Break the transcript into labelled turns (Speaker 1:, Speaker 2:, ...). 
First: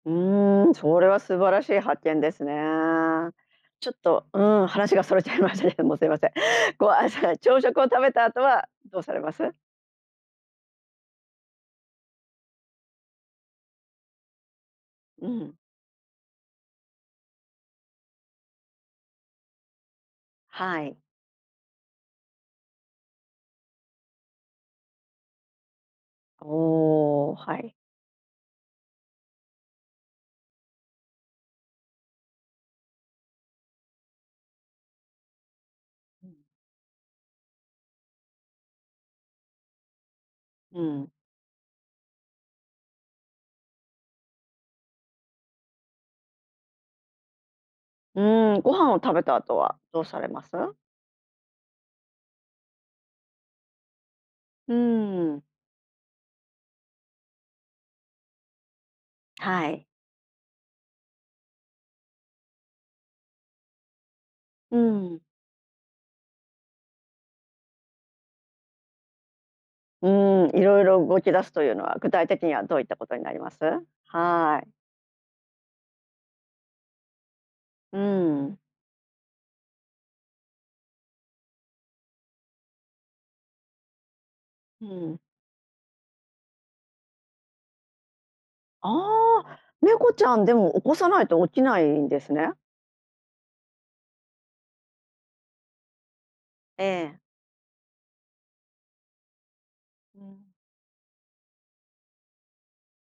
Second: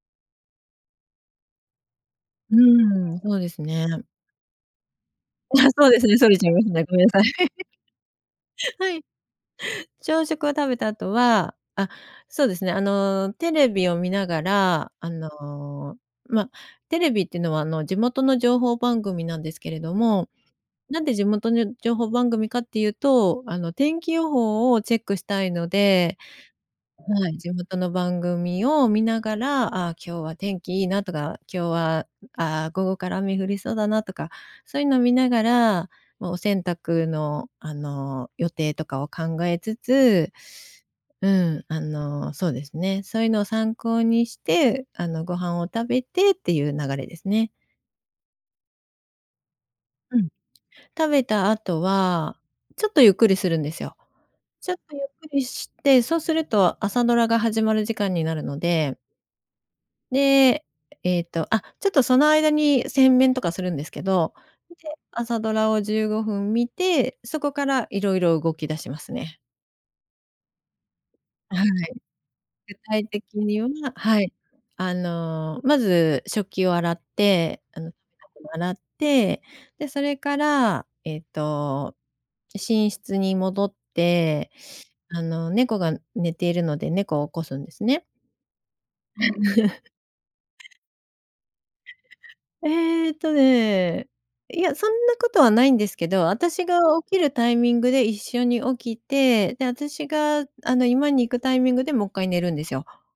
Speaker 1: うん、それは素晴らしい発見ですね。
Speaker 2: うん、そうです
Speaker 1: ちょっ
Speaker 2: ね。
Speaker 1: とうん、話が逸れちゃいま
Speaker 2: あ、
Speaker 1: したけど、
Speaker 2: そう
Speaker 1: もう
Speaker 2: で
Speaker 1: す
Speaker 2: す
Speaker 1: いま
Speaker 2: ね、
Speaker 1: せ
Speaker 2: そ
Speaker 1: ん、
Speaker 2: れちゃいますね。
Speaker 1: こう
Speaker 2: ごめんなさい。
Speaker 1: 朝、朝食を食べた後は
Speaker 2: は
Speaker 1: ど
Speaker 2: い。
Speaker 1: うされます？
Speaker 2: 朝食を食べた後は、あ、そうですね、あの、テレビを見ながら、あ
Speaker 1: うん。
Speaker 2: の、ま、テレビっていうのはあの、地元の情報番組なんですけれども、
Speaker 1: は
Speaker 2: な
Speaker 1: い。
Speaker 2: んで地元の情報番組かっていうと、あの天気予報をチェックしたいので、は
Speaker 1: おお、
Speaker 2: い、地
Speaker 1: はい。
Speaker 2: 元の番組を見ながら、ああ、今日は天気いいなとか、今日は、ああ、午後から雨降りそうだなとか、そういうのを見ながら、
Speaker 1: う
Speaker 2: もうお
Speaker 1: ん。
Speaker 2: 洗濯のあの、予定とかを考えつつ、
Speaker 1: うん。
Speaker 2: うん、あの、そうですね、そういうのを参考にして、あの、ご飯を食べてっていう流れですね。
Speaker 1: うん、ご飯を食べた後はどう
Speaker 2: う
Speaker 1: され
Speaker 2: ん、
Speaker 1: ます？
Speaker 2: 食べた後は、ちょっとゆっくりするんですよ。ち
Speaker 1: う
Speaker 2: ょっとゆっく
Speaker 1: ーん。
Speaker 2: りして、そうすると朝ドラが始まる時間になるので。
Speaker 1: はい。
Speaker 2: で、えっと、あちょっとその間に洗面とかするんですけど、で、
Speaker 1: うん。
Speaker 2: 朝ドラを15分見て、そこからいろいろ動き出しますね。
Speaker 1: うん、いろいろ動き出すと
Speaker 2: はい。
Speaker 1: いうのは具体的には
Speaker 2: 具
Speaker 1: どういったこ
Speaker 2: 体
Speaker 1: とに
Speaker 2: 的
Speaker 1: なります？
Speaker 2: には、はい。
Speaker 1: はい。
Speaker 2: あの、まず食器を洗って、あの
Speaker 1: う
Speaker 2: [unintelligible] を
Speaker 1: ん。
Speaker 2: 洗って、で、それから、えっと、寝室に戻って、
Speaker 1: うん。
Speaker 2: あの猫が寝ているので、猫を起こすんですね。
Speaker 1: ああ、猫ちゃんでも起こさないと起きないんですね。
Speaker 2: えっとね、いや、そんなことはないんですけど、私が
Speaker 1: え
Speaker 2: 起き
Speaker 1: え。
Speaker 2: るタイミングで一緒に起きて、で、私
Speaker 1: う
Speaker 2: が
Speaker 1: ん。
Speaker 2: あの居間に行くタイミングでもっかい寝るんですよ。